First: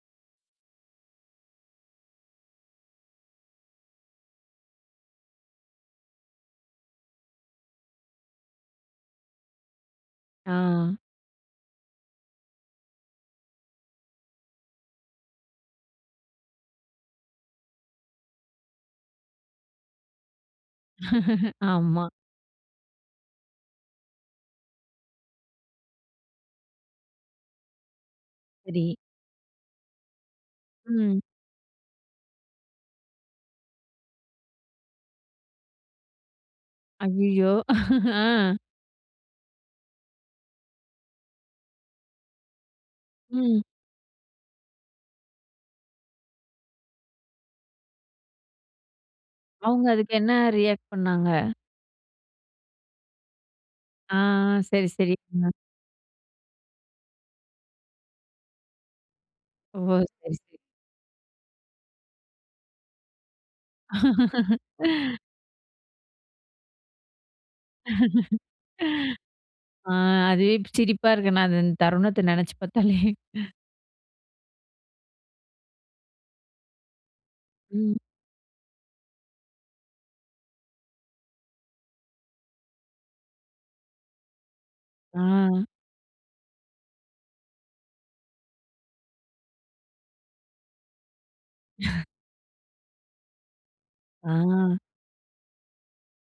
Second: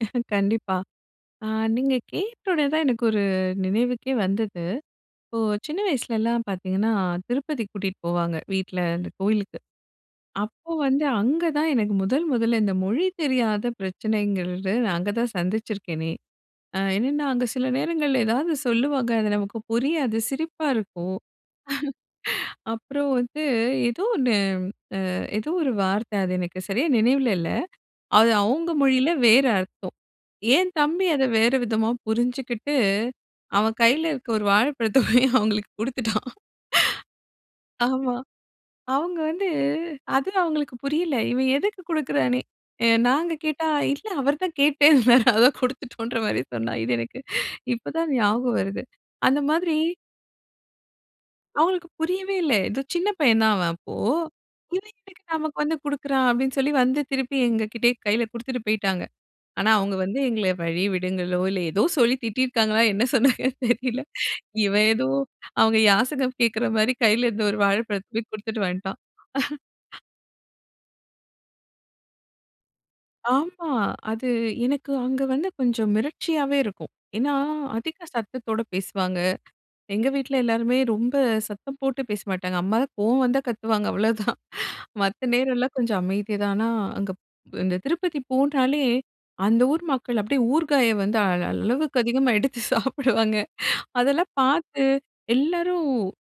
கண்டிப்பா, அ நீங்க கேட்டோனே தான் எனக்கு ஒரு நினைவுக்கே வந்தது. இப்போ சின்ன வயசுலலாம் பாத்தீங்கன்னா, திருப்பதிக்கு கூட்டிட்டு போவாங்க வீட்ல, அந்த கோயிலுக்கு. அப்போ ஆ. வந்து அங்க தான் எனக்கு முதல் முதல்ல இந்த மொழி தெரியாத பிரச்சனைங்கறது, நான் அங்க தான் சந்திச்சிருக்கேனே! அ என்னென்னா, அங்கே சில நேரங்கள்ல ஏதாவது சொல்லுவாங்க. அது நமக்கு புரியாது, சிரிப்பா இருக்கும். ஆமா. அப்புறம் வந்து, ஏதோ ஒண்ணு, அ ஏதோ ஒரு வார்த்த அது எனக்கு சரியா நினைவில இல்ல. அது அவுங்க சரி. மொழியில வேற அர்த்தம். என் தம்பி ம். அத வேற விதமா புரிஞ்சுகிட்டு, அவன் கையில இருக்க ஒரு வாழைப்பழத்த போயி அவுங்களுக்கு குடுத்துட்டான். அய்யயோ! ஆமா. ஆ, அவுங்க வந்து, அது அவுங்களுக்கு புரியல. இவன் எதுக்கு குடுக்கிறான்னே, நாங்க ம். கேட்டா இல்ல அவர் தான் கேட்டுட்டே இருந்தாரு. அதான் குடுத்துட்டோன்ற மாதிரி சொன்னான். இது எனக்கு இப்போ தான் ஞாபகம் வருது. அந்த மாதிரி அவுங்க அதுக்கு என்ன ரியாக்ட் பண்ணாங்க? அவுங்களுக்கு புரியவே இல்ல. ஏதோ சின்ன பையன் தான் அவன் அப்போ. ஆ "இத சரி சரி. எதுக்கு [unintelligible] நமக்கு வந்து குடுக்கிறான்?" அப்டி சொல்லி வந்து திருப்பி எங்க கிட்டயே கையில குடுத்துட்டு போய்ட்டாங்க. ஆனா, ஓ அவுங்க வந்து சரி எங்கள சரி. வழி விடுங்களோ, இல்ல ஏதோ சொல்லி திட்டிருக்காங்களோ என்ன சொன்னாங்கன்னு தெரியல. இவன் ஏதோ அவுங்க யாசகம் கேக்கிற மாரி கையில இருந்த ஒரு வாழைப்பழத்த போய் குடுத்துட்டு வந்த்ட்டான். ஆ அதுவே இப்ப சிரிப்பா இருக்கு. நான் அது அந்த தருணத்த நெனைச்சு பாத்தாலே! ஆமா. அது எனக்கு அங்க வந்து கொஞ்சம் மிரட்சியாவே இருக்கும். ஏன்னா, ம். அதிக சத்தத்தோட பேசுவாங்க. எங்க வீட்ல எல்லாருமே ரொம்ப சத்தம் போட்டு பேச மாட்டாங்க. அம்மா தான் கோவம் வந்தா, கத்துவாங்க. அவ்வளோதான். ஆ. மத்த நேரம்லாம் கொஞ்சம் அமைதியா தான், ஆனா அங்கப் இந்த திருப்பதி போனாலே, அந்த ஊர் மக்கள் அப்டியே ஊருகாய வந்து அளவுக்கு அதிகமாக எடுத்து சாப்பிடுவாங்க. ஆ, அதெல்லாம் பாத்து எல்லாரும்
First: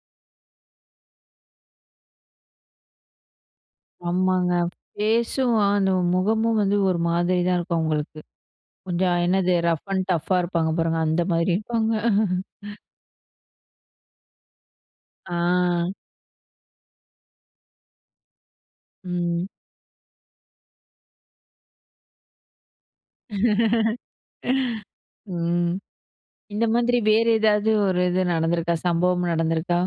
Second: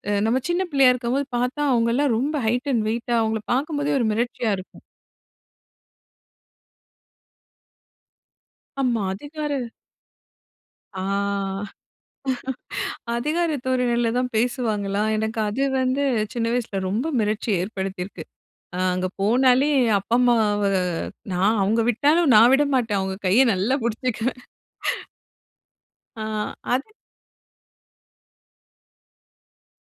அ நம்ம சின்ன பிள்ளையா இருக்கும்போது பாத்தா, அவுங்கலாம் ரொம்ப ஹைட் அண்ட் வெயிட்டா, அவுங்கள பாக்கும்போதே ஒரு மிரட்ச்சியா ஆமாங்க இருக்கும். ஃபேஸும் அந்த முகமும் வந்து ஒரு மாதிரி தான் இருக்கும் அவுங்களுக்கு. அம்மா கொஞ்சம், அதிகார என்னது, ரஃப் அண்ட் டஃப்பா இருப்பாங்க ஆ. பாருங்க, அந்த மாதிரி இருப்பாங்க. அதிகார தோரணையில தான் பேசுவாங்களா, எனக்கு அது ஆ, வந்து சின்ன வயசுல ரொம்ப மிரட்சி ஏற்படுத்தியிருக்கு. அ அங்க ம். போனாலே, அப்பா அம்மாவ நான் அவுங்க விட்டாலும் நான் விட மாட்டேன் அவுங்க கைய நல்லா புடிச்சுக்குவேன். ம். ஆ இந்த அது மாதிரி வேறு ஏதாவது ஒரு இது நடந்திருக்கா? சம்பவம் நடந்திருக்கா?